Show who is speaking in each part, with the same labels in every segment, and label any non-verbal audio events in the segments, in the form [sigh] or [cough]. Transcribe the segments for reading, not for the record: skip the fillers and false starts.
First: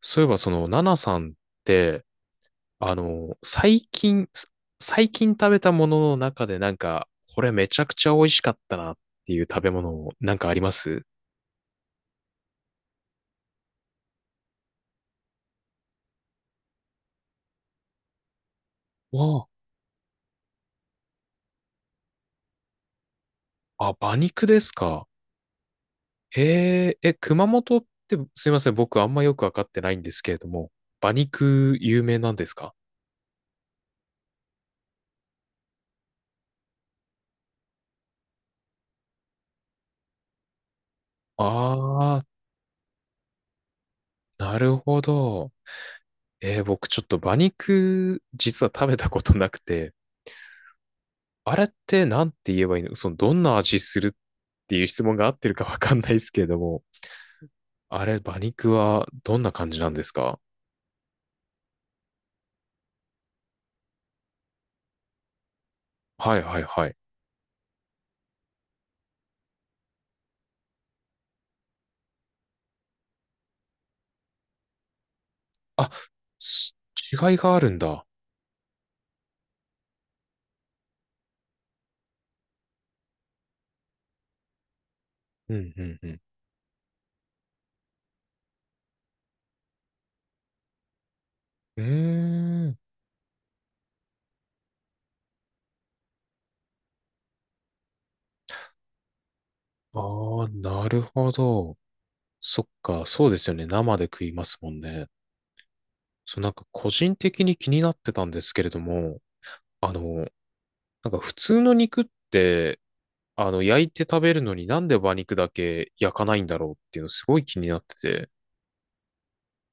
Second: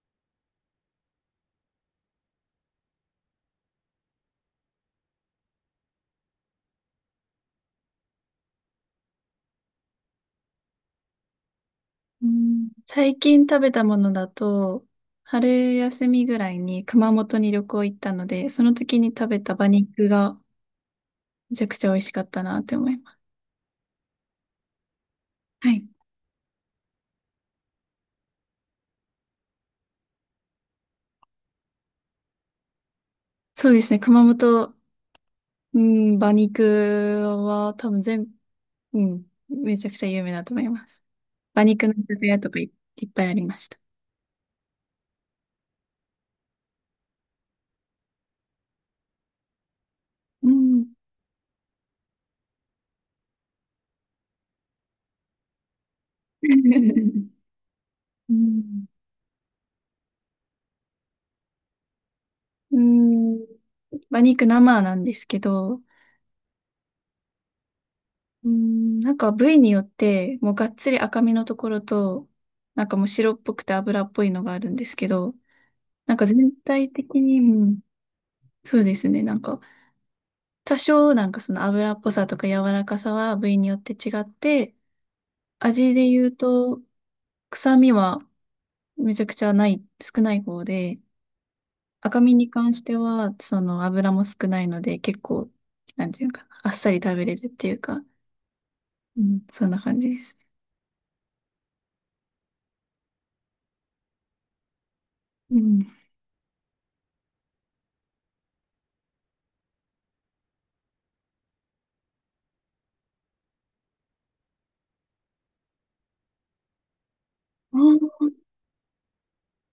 Speaker 1: そういえば、ナナさんって、最近、最近食べたものの中で、これめちゃくちゃ美味しかったなっていう食べ物、なんかあります
Speaker 2: うん、最近食べたものだと、春休みぐらいに熊本に旅行行ったので、その時に食べ
Speaker 1: わ
Speaker 2: た馬肉がめちゃくちゃ美味しかったなって思います。
Speaker 1: あ、あ、馬肉ですか。
Speaker 2: はい。
Speaker 1: え、熊本って、すいません、僕あんまよくわかってないんですけれども、馬肉有名なんですか
Speaker 2: そうですね。熊本、うん、馬肉は多分全、うん、めちゃくちゃ有名だと思います。馬肉の居
Speaker 1: ああ
Speaker 2: 酒
Speaker 1: ー、
Speaker 2: 屋とかいっぱいありました。
Speaker 1: なるほど。僕ちょっと馬肉、実は食べたことなくて、
Speaker 2: うん。
Speaker 1: あれってなんて言えばいいのその、どんな味するっていう質問が合ってるかわかんないですけれども、
Speaker 2: [laughs]
Speaker 1: あれ、
Speaker 2: う
Speaker 1: 馬肉
Speaker 2: ん、
Speaker 1: はどんな感じなんですか
Speaker 2: うん、馬肉生なんですけど、
Speaker 1: はいはいはい。
Speaker 2: なんか部位によって、もうがっつり赤身のところと、なんかもう白っぽくて脂っぽいのがあるんですけど、
Speaker 1: あ、
Speaker 2: なんか全
Speaker 1: す
Speaker 2: 体的
Speaker 1: 違い
Speaker 2: に、
Speaker 1: があるんだ。
Speaker 2: そうですね、なんか多少なんかその脂っぽさとか柔らかさは部位によって違って、
Speaker 1: うんう
Speaker 2: 味
Speaker 1: ん
Speaker 2: で
Speaker 1: うん。
Speaker 2: 言うと臭みはめちゃくちゃない、少ない方で、
Speaker 1: うー
Speaker 2: 赤身に関
Speaker 1: ん。
Speaker 2: してはその脂も少ないので結構、なんていうのかな、あっさり食べれるっていうか、うん、そんな感じです。
Speaker 1: ああ、なるほど。そっか、そうですよね。生で食いますもんね。
Speaker 2: うん
Speaker 1: そう、なんか個人的に気になってたんですけれども、あの、なんか普通の肉って、焼いて食べるのになんで馬肉だけ焼かないんだろうっていうのすごい気になってて。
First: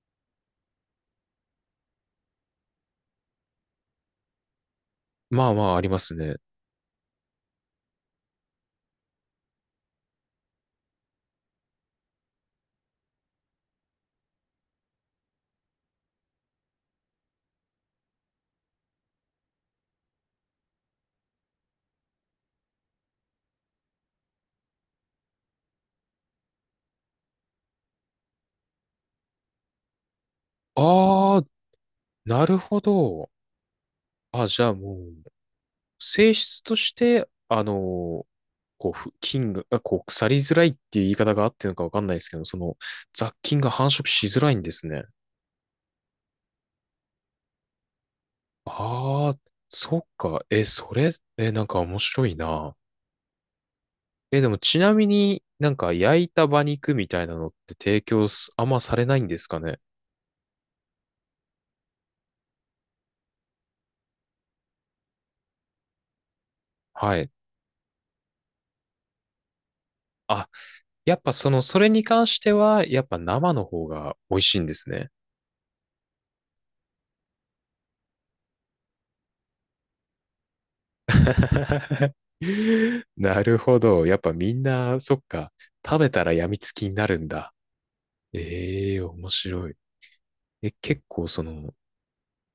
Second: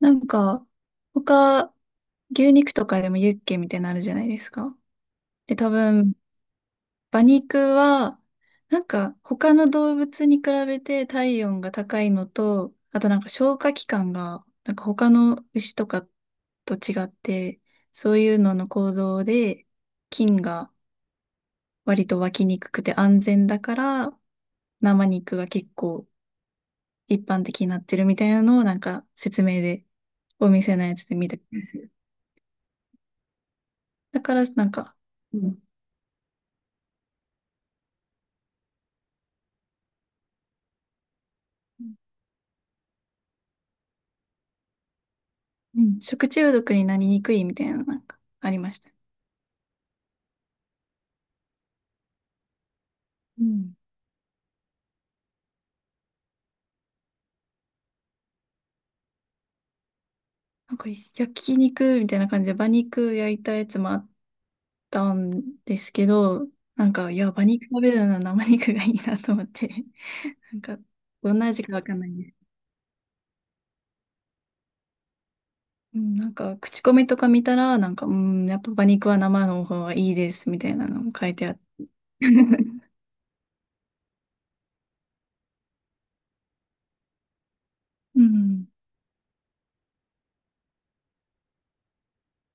Speaker 2: なんか、他、牛肉とかでもユッケみたいなのあるじゃないですか。
Speaker 1: まあ
Speaker 2: で、
Speaker 1: ま
Speaker 2: 多
Speaker 1: ああります
Speaker 2: 分、
Speaker 1: ね。
Speaker 2: 馬肉は、なんか、他の動物に比べて体温が高いのと、あとなんか消化器官が、なんか他の牛とかと違って、そういうのの構造で、菌が割と湧きにくくて安全だから、生肉が結構一般的になってるみたいなのをなんか説明で、お店のやつで見た
Speaker 1: ああ、
Speaker 2: 気がする。
Speaker 1: なるほど。
Speaker 2: だから、
Speaker 1: あ、じ
Speaker 2: な
Speaker 1: ゃ
Speaker 2: ん
Speaker 1: あ
Speaker 2: か。
Speaker 1: もう、
Speaker 2: うん。
Speaker 1: 性質として、こう、ふ菌が、あこう、腐りづらいっていう言い方があってるのかわかんないですけど、その、雑菌が繁殖しづらいんですね。
Speaker 2: うん、食中毒になりにくいみたいな、なんか、ありました。
Speaker 1: ああ、そっか。え、それ、え、なんか面白いな。
Speaker 2: うん
Speaker 1: え、でもちなみになんか焼いた馬肉みたいなのって提供すあんまされないんですかね。
Speaker 2: なんか、焼肉みたいな感じで、馬肉焼いたやつもあったんですけど、なんか、
Speaker 1: は
Speaker 2: いや、
Speaker 1: い。
Speaker 2: 馬肉食べるなら生肉がいいなと思って、[laughs]
Speaker 1: あ、
Speaker 2: なんか、
Speaker 1: やっぱ
Speaker 2: どんな
Speaker 1: その、
Speaker 2: 味か
Speaker 1: そ
Speaker 2: わ
Speaker 1: れ
Speaker 2: かん
Speaker 1: に
Speaker 2: ない
Speaker 1: 関
Speaker 2: です。
Speaker 1: しては、やっぱ生の方が美味しいんですね。
Speaker 2: うん、なんか、口コミとか見たら、なんか、うん、やっぱ馬肉は生の方がいいです、みたいなのも書いてあって。
Speaker 1: [laughs]
Speaker 2: [laughs] う
Speaker 1: なるほど。やっぱみんな、そっか、食べたら病みつきになるんだ。
Speaker 2: ん、
Speaker 1: ええ面白い。え、結構その、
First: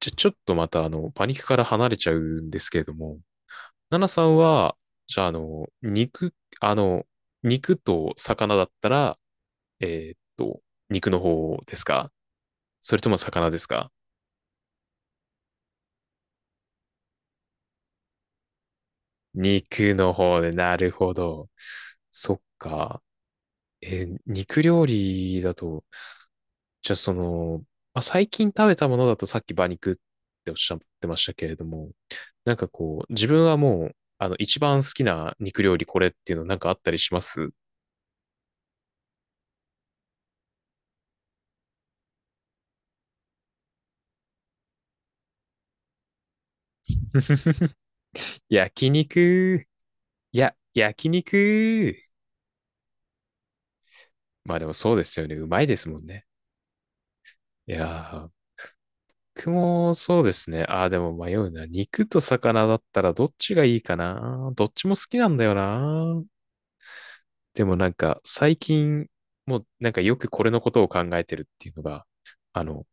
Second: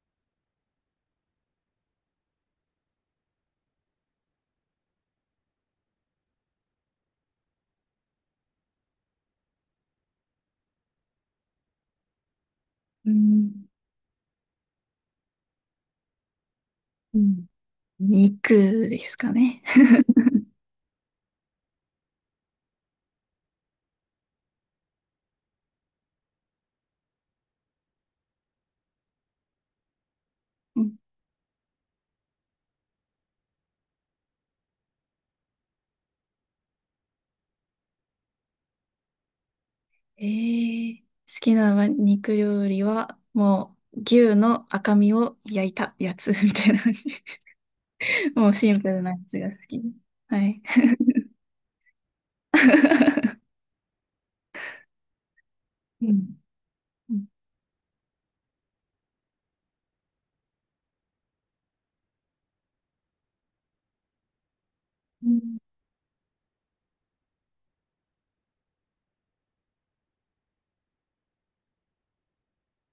Speaker 1: じゃ、ちょっとまたパニックから離れちゃうんですけれども、ナナさんは、じゃああの、肉、あの、肉と魚だったら、えーっと、肉の方ですかそれと
Speaker 2: う
Speaker 1: も魚で
Speaker 2: ん、
Speaker 1: すか
Speaker 2: うん、肉ですかね。
Speaker 1: 肉の方で、なるほど。そっか。え、肉料理だと、じゃあその、まあ、最近食べたものだとさっき馬肉っておっしゃってましたけれども、なんかこう、自分はもう、一番好きな肉料理これっていうのなんかあったりします
Speaker 2: えー、好きな肉料理は、もう、牛の赤身を焼いたやつ [laughs] みたいな感じ。
Speaker 1: [laughs]
Speaker 2: [laughs] もうシンプ
Speaker 1: 焼
Speaker 2: ルなやつが好
Speaker 1: 肉。
Speaker 2: き。
Speaker 1: い
Speaker 2: は
Speaker 1: や、
Speaker 2: い。
Speaker 1: 焼肉。
Speaker 2: [laughs]
Speaker 1: まあでもそうですよね。うまいですもん
Speaker 2: う
Speaker 1: ね。
Speaker 2: ん。うん、
Speaker 1: いやー、僕もそうですね。ああ、でも迷うな。肉と魚だったらどっちがいいかな。どっちも好きなんだよ
Speaker 2: う
Speaker 1: な。でもなんか最近もうなんかよくこれのことを考えてるっていうのが、あの、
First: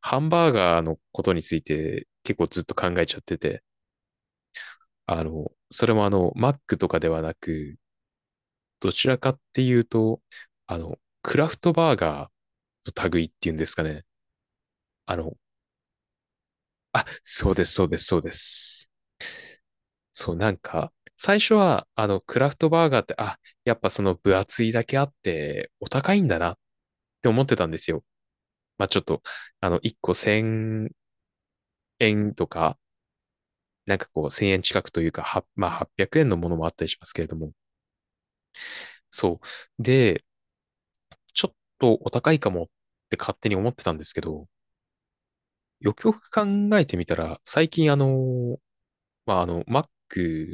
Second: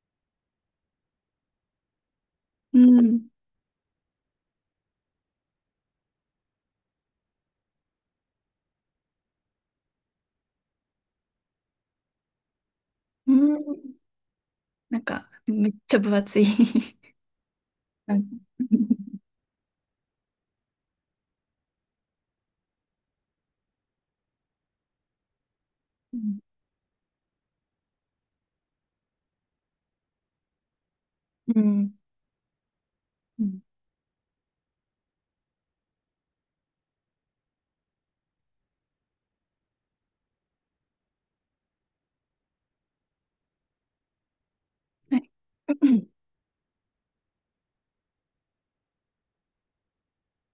Speaker 1: ハンバーガーのことについて結構ずっと考えちゃっ
Speaker 2: ん。
Speaker 1: てて、あの、それもあの、マックとかではなく、どちらかっていうと、あの、クラフトバーガーの類っ
Speaker 2: う
Speaker 1: ていうんですか
Speaker 2: ん
Speaker 1: ね。
Speaker 2: なん
Speaker 1: あ
Speaker 2: か、
Speaker 1: の、
Speaker 2: めっちゃ分厚い。
Speaker 1: あ、そうです、そうです、
Speaker 2: [laughs] な
Speaker 1: そう
Speaker 2: んか、
Speaker 1: です。
Speaker 2: う
Speaker 1: そう、なんか、最初は、クラフトバーガーって、あ、やっぱその分厚いだけあって、お高いんだなっ
Speaker 2: ん、
Speaker 1: て思ってたんですよ。まあ、ちょっと、1個1000
Speaker 2: うん、
Speaker 1: 円とか、
Speaker 2: うん、
Speaker 1: なんかこう、1000円近くというか、は、まあ、800円のものもあったりしますけれども。そう。で、ちょっとお高いかもって勝手に思ってたんですけど、
Speaker 2: はい。[laughs] う
Speaker 1: よく
Speaker 2: ん、
Speaker 1: よく考えてみたら、最近あの、まあ、あの、Mac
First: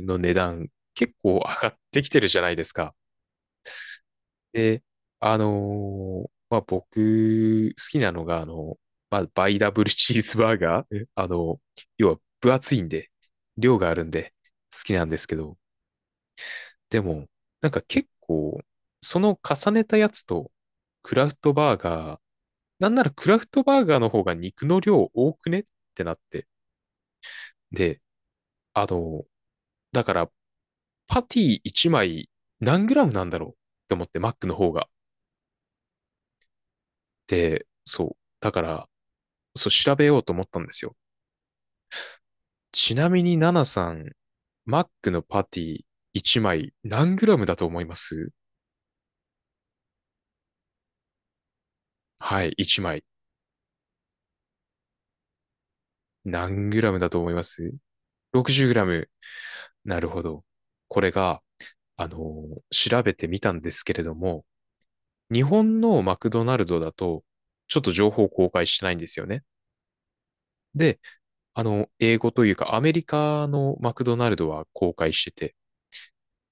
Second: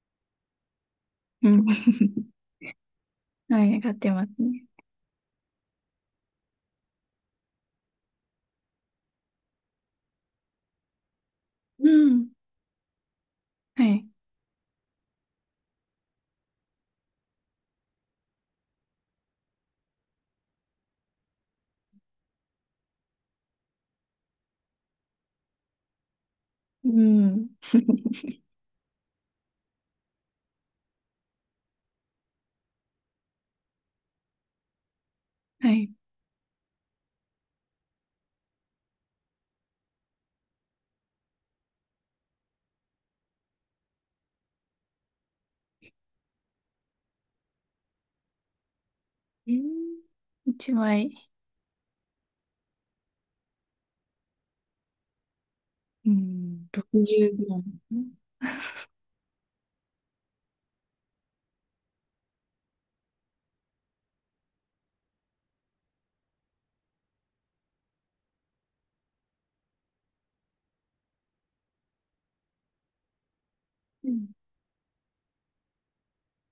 Speaker 1: の値段結構上
Speaker 2: うん、
Speaker 1: がってきてるじゃないですか。
Speaker 2: はい、上がってますね。
Speaker 1: で、まあ、僕、好きなのが、まあ、バイダブルチーズバーガー。えあの、
Speaker 2: う
Speaker 1: 要は
Speaker 2: ん。
Speaker 1: 分厚いんで、量
Speaker 2: は
Speaker 1: がある
Speaker 2: い。
Speaker 1: んで、好きなんですけど、でも、なんか結構、その重ねたやつと、クラフトバーガー、なんならクラフトバーガーの方が肉の量多くねってなって。
Speaker 2: うん。
Speaker 1: で、
Speaker 2: [laughs]
Speaker 1: あの、だから、パティ1枚何グラムなんだろうって思って、マックの方が。
Speaker 2: はい。
Speaker 1: で、そう。だから、そう、調べようと思ったんですよ。ちなみに、ナナさん、マックのパティ1枚何グラムだと思います
Speaker 2: えー一枚。
Speaker 1: はい、1枚。
Speaker 2: うん。
Speaker 1: 何グラムだと思い
Speaker 2: 60
Speaker 1: ま
Speaker 2: グラム。
Speaker 1: す ?60 グラム。なるほど。これが、調べてみたんですけれども、日本のマクドナルドだと、ちょっと情報公開してないんですよね。で、英語というか、アメリカのマク
Speaker 2: う
Speaker 1: ド
Speaker 2: ん。
Speaker 1: ナルドは公開してて、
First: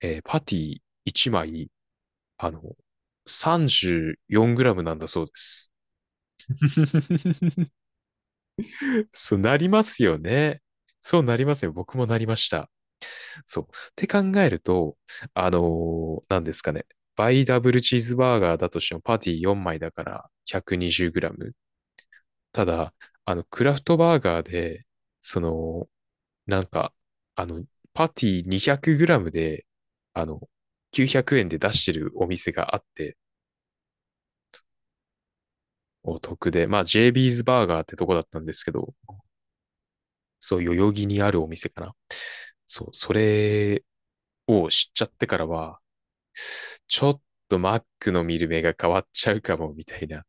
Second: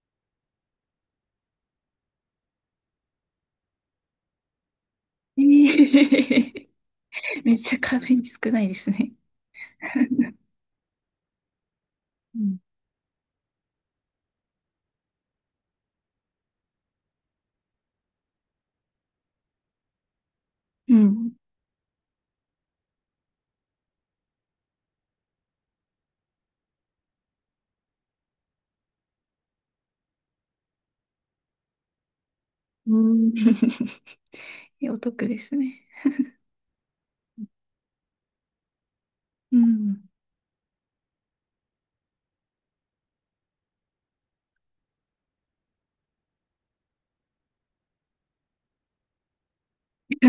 Speaker 1: えーパティ1枚あの、34グラムなんだそうです。
Speaker 2: えー [laughs] めっ
Speaker 1: [laughs]
Speaker 2: ちゃ軽い、少ないですね。
Speaker 1: そうなりますよね。そうなりますよ。僕もなりま
Speaker 2: う
Speaker 1: し
Speaker 2: ん。
Speaker 1: た。そう。って考えると、あのなんですかね。バイダブルチーズバーガーだとしてもパティ4枚だから
Speaker 2: う
Speaker 1: 120グラ
Speaker 2: ん。
Speaker 1: ム。ただ、クラフトバーガーで、その、なんか、あの、パティ200グラムで、あの、900円で出してるお店があっ
Speaker 2: う
Speaker 1: て、
Speaker 2: ん。 [laughs]。お得ですね。
Speaker 1: お得で、まあ JB's バーガーってとこだったんですけど、
Speaker 2: うん。
Speaker 1: そう、代々木にあるお店かな。そう、それを知っちゃってからは、ちょっとマックの見る目が変わっちゃうかも、みたいな。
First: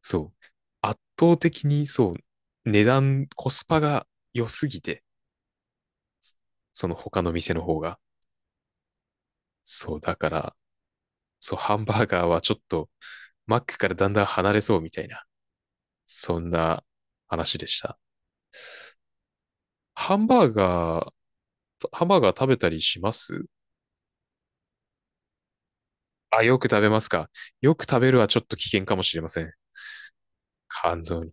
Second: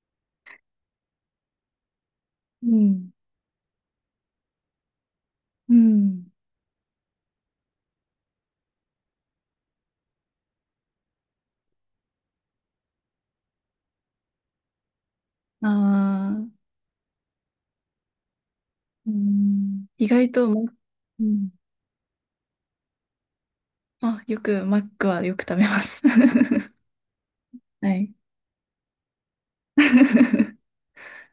Speaker 1: そう。圧倒的に、そ
Speaker 2: う
Speaker 1: う、値
Speaker 2: ん。
Speaker 1: 段、コスパが良すぎて、
Speaker 2: うん。
Speaker 1: その他の店の方が。そう、だから、そう、ハンバーガーはちょっと、マックからだんだん離れそうみたいな、
Speaker 2: あ
Speaker 1: そん
Speaker 2: あ、
Speaker 1: な話でした。
Speaker 2: うん。意
Speaker 1: ハン
Speaker 2: 外
Speaker 1: バ
Speaker 2: と
Speaker 1: ー
Speaker 2: マック、
Speaker 1: ガー、
Speaker 2: うん。
Speaker 1: ハンバーガー食べたりします
Speaker 2: あ、マックはよく食べます。
Speaker 1: あ、よく食べますか。よ
Speaker 2: [laughs]
Speaker 1: く
Speaker 2: は
Speaker 1: 食べ
Speaker 2: い。
Speaker 1: るはちょっと危険かもしれません。
Speaker 2: [laughs]
Speaker 1: 肝臓に。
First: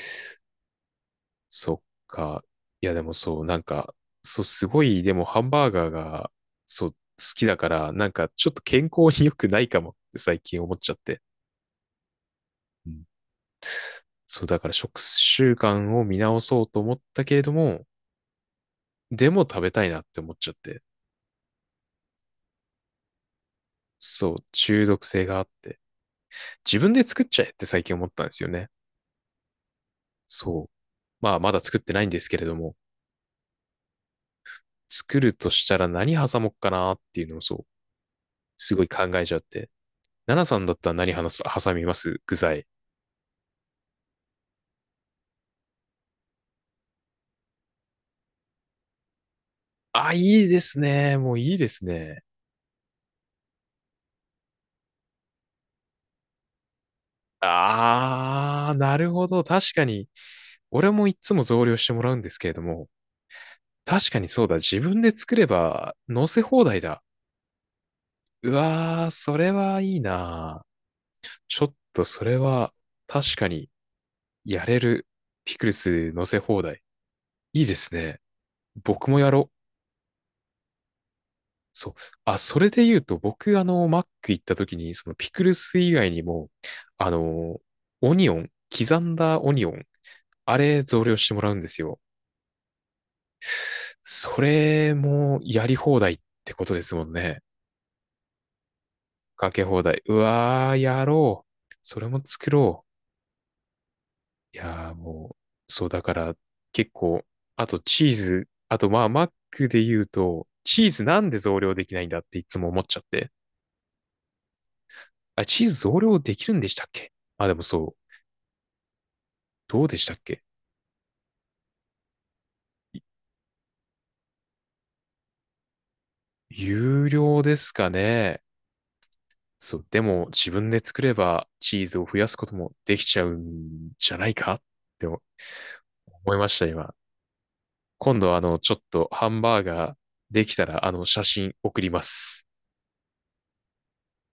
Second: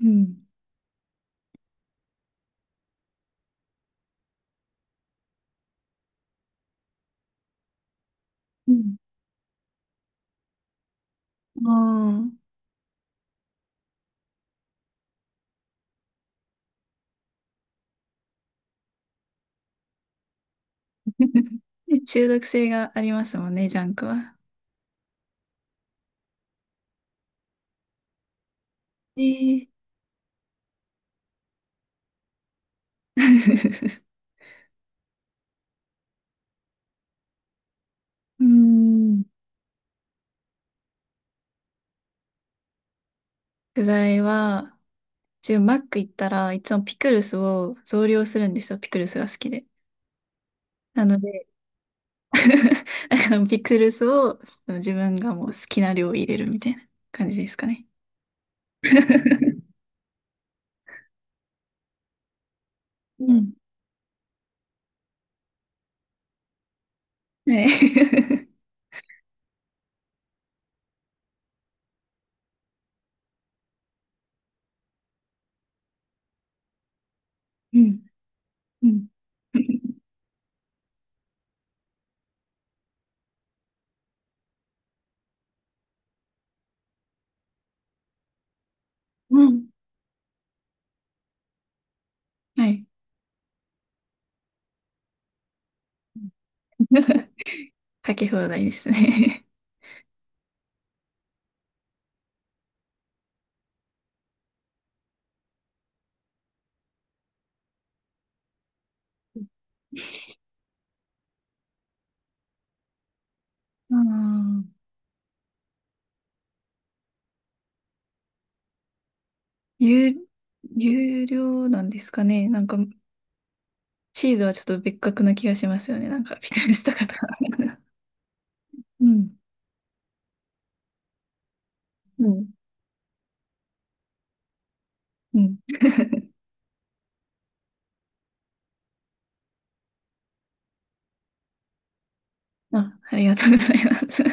Speaker 2: うん。
Speaker 1: そっか。いや、でもそう、なんか、そう、すごい、でもハンバーガーが、そう、好きだから、なんか、ちょっと
Speaker 2: う
Speaker 1: 健
Speaker 2: ん。
Speaker 1: 康に良くないかもって最近思っちゃって。
Speaker 2: あ
Speaker 1: うんそう、だから食習慣を見直そうと思ったけれども、でも食べたいなって思っちゃって。
Speaker 2: あ、[laughs] 中毒性がありますもんね、ジャンク
Speaker 1: そ
Speaker 2: は。
Speaker 1: う、中毒性があって。自分で作っちゃえって最近思ったんですよね。
Speaker 2: ええ。
Speaker 1: そう。まあ、まだ作ってないんですけれども。
Speaker 2: [laughs]
Speaker 1: 作るとしたら何挟もっかなっていうのをそう、
Speaker 2: う
Speaker 1: すごい考
Speaker 2: ん。
Speaker 1: えちゃって。奈々さんだったら何話す挟みます具材。
Speaker 2: 具材は、自分マック行ったらいつもピクルスを増量するんですよ。ピクルスが好きで。
Speaker 1: あ、いいです
Speaker 2: な
Speaker 1: ね。
Speaker 2: の
Speaker 1: もう
Speaker 2: で、
Speaker 1: いいですね。
Speaker 2: [laughs] だからピクルスをその自分がもう好きな量入れるみたいな感じですかね。
Speaker 1: あー、なるほど。
Speaker 2: [laughs]
Speaker 1: 確かに。俺もいつも増量してもらうんですけれども、
Speaker 2: うん。
Speaker 1: 確かにそうだ。自分で作れば乗せ放題だ。
Speaker 2: [laughs] はい。
Speaker 1: う
Speaker 2: [laughs]
Speaker 1: わー、それはいいな。ちょっとそれは確かにやれるピクルス乗せ放題。いいで
Speaker 2: う
Speaker 1: す
Speaker 2: ん。
Speaker 1: ね。
Speaker 2: うん。
Speaker 1: 僕もやろう。そう。あ、それで言うと、僕、マック行った時に、そのピクルス以外にも、あの、オニオン、刻んだ
Speaker 2: う
Speaker 1: オニ
Speaker 2: ん、
Speaker 1: オン、あれ増量してもらうんですよ。
Speaker 2: はい。
Speaker 1: それもやり放題ってことですもん
Speaker 2: [laughs]
Speaker 1: ね。
Speaker 2: かけ放題ですね。
Speaker 1: かけ放題。うわー、やろう。それも作ろう。いやー、もう、そう、だから、結構、あとチーズ、あと、まあ、マックで言うと、チーズなんで増量できないんだっていつも思っちゃって。
Speaker 2: ああ、
Speaker 1: あ、チーズ増量できるんでしたっけあ、でもそう。どう
Speaker 2: 有、
Speaker 1: でしたっけ
Speaker 2: 有料なんですかね。なんか、
Speaker 1: い
Speaker 2: チーズはちょっと別格な気がしますよね。なんか、ピクルスとか
Speaker 1: 有
Speaker 2: と。
Speaker 1: 料です
Speaker 2: [laughs]
Speaker 1: かね。
Speaker 2: うん。
Speaker 1: そう、でも自分で作ればチーズを増
Speaker 2: う
Speaker 1: やすこ
Speaker 2: ん。
Speaker 1: ともできちゃうんじゃないかって思
Speaker 2: うん。[laughs]
Speaker 1: いました、今。今度、ちょっとハンバーガーできたら、写真送ります。
Speaker 2: あ、ありがとうございます。